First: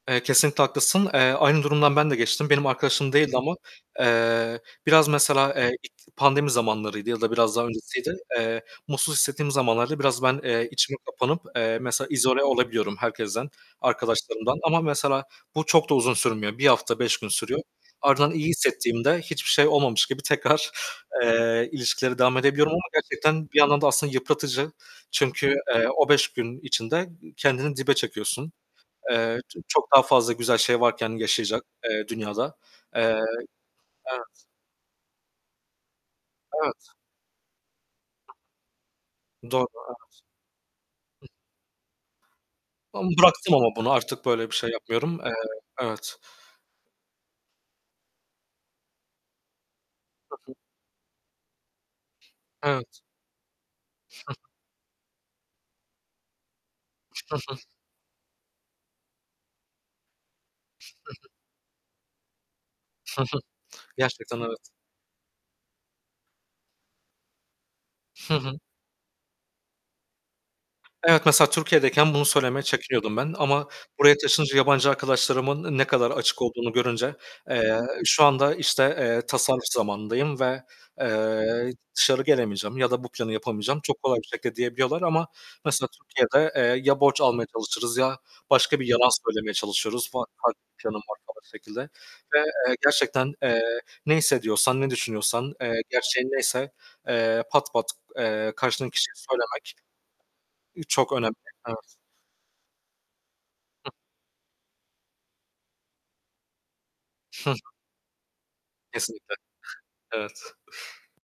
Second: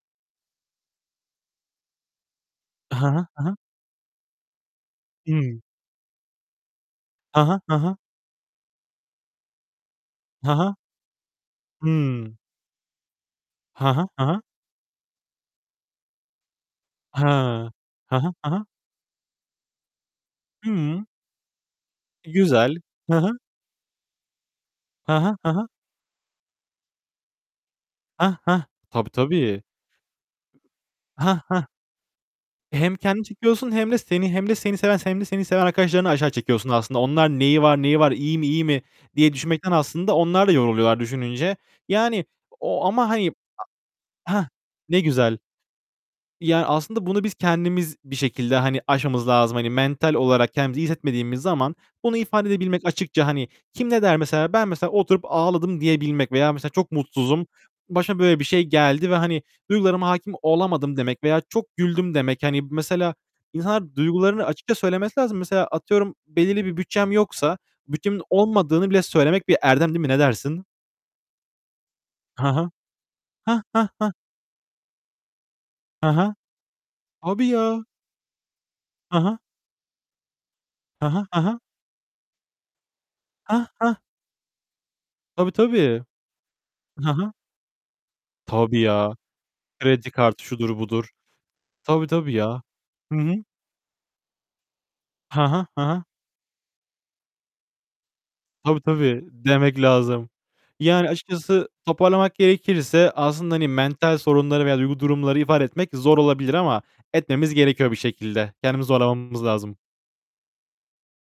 Eee, kesinlikle haklısın. Eee, aynı durumdan ben de geçtim, benim Hı arkadaşım hı, değildi hı hı. ama, eee, biraz mesela, Hı. eee, pandemi zamanlarıydı ya da Ha biraz ha, daha ha ha. öncesiydi, eee, mutsuz hissettiğim zamanlarda biraz ben, Ha eee, ha. içime kapanıp, eee, mesela Hıı. izole olabiliyorum herkesten, Ha ha, ha ha. arkadaşlarımdan ama mesela bu çok da uzun sürmüyor, 1 hafta 5 gün sürüyor. Ha. Hı Ardından hı, iyi hı hı. hissettiğimde hiçbir şey olmamış gibi tekrar, Hıı. eee, ilişkilere devam edebiliyorum Güzel, ama hı hı. gerçekten bir yandan da aslında yıpratıcı Hı hı, hı çünkü, hı. eee, o 5 gün içinde ı kendini dibe Hah, çekiyorsun. hah. Tabii, Eee, ç tabii. çok daha fazla güzel şey varken Hah, yaşayacak, hah. eee, dünyada. Hem Eee, kendini çekiyorsun hem de seni evet, hem de seni seven [unintelligible] seven arkadaşlarını aşağı çekiyorsun Evet. aslında. Onlar neyi var, neyi var, iyi mi, iyi mi diye Doğru, düşünmekten aslında evet. onlar da yoruluyorlar düşününce. Yani o Ben ama hani bıraktım ama bunu artık Hah, böyle bir şey ne yapmıyorum. Eee, güzel. evet. Yani aslında bunu biz kendimiz bir şekilde hani aşmamız lazım. Hani mental Hı olarak hı. kendimizi iyi hissetmediğimiz zaman bunu ifade edebilmek Evet. açıkça, hani, kim ne der mesela? Ben mesela oturup ağladım diyebilmek veya mesela çok mutsuzum, başıma böyle bir şey geldi ve hani duygularıma hâkim olamadım demek veya çok güldüm demek. Hani, mesela insanlar Gerçekten duygularını evet. açıkça söylemesi lazım. Mesela atıyorum belirli bir bütçem yoksa bütçemin Hı hı. olmadığını bile söylemek bir erdem değil mi? Ne dersin? Evet, mesela Türkiye'deyken bunu Hı söylemeye hı. çekiniyordum ben Heh, ama heh, heh. buraya taşınınca yabancı arkadaşlarımın ne Hı kadar hı. açık olduğunu görünce, Tabii eee, ya. şu anda, işte, Hı eee, hı. tasarruf zamanındayım ve, Hı hı, hı hı. eee, dışarı gelemeyeceğim ya da bu planı Heh, yapamayacağım heh. çok kolay bir şekilde diyebiliyorlar ama Tabii, mesela tabii. Türkiye'de, eee, ya Hı borç hı. almaya çalışırız ya başka Tabii bir yalan ya, söylemeye kredi çalışıyoruz [unintelligible] kartı farklı şudur, bir planım budur. var [unintelligible] şekilde Tabii, tabii ve, ya. eee, Hı gerçekten, hı. eee, ne hissediyorsan, ne Hı düşünüyorsan, hı, hı eee, hı. gerçeğin neyse, eee, pat pat, eee, Tabii, karşındaki kişiye tabii söylemek demek lazım. ı Yani çok önemli. açıkçası Evet. toparlamak gerekirse aslında hani [unintelligible] mental sorunları veya duygu durumları ifade etmek zor olabilir ama etmemiz gerekiyor bir şekilde. Kendimizi Kesinlikle, zorlamamız lazım. evet.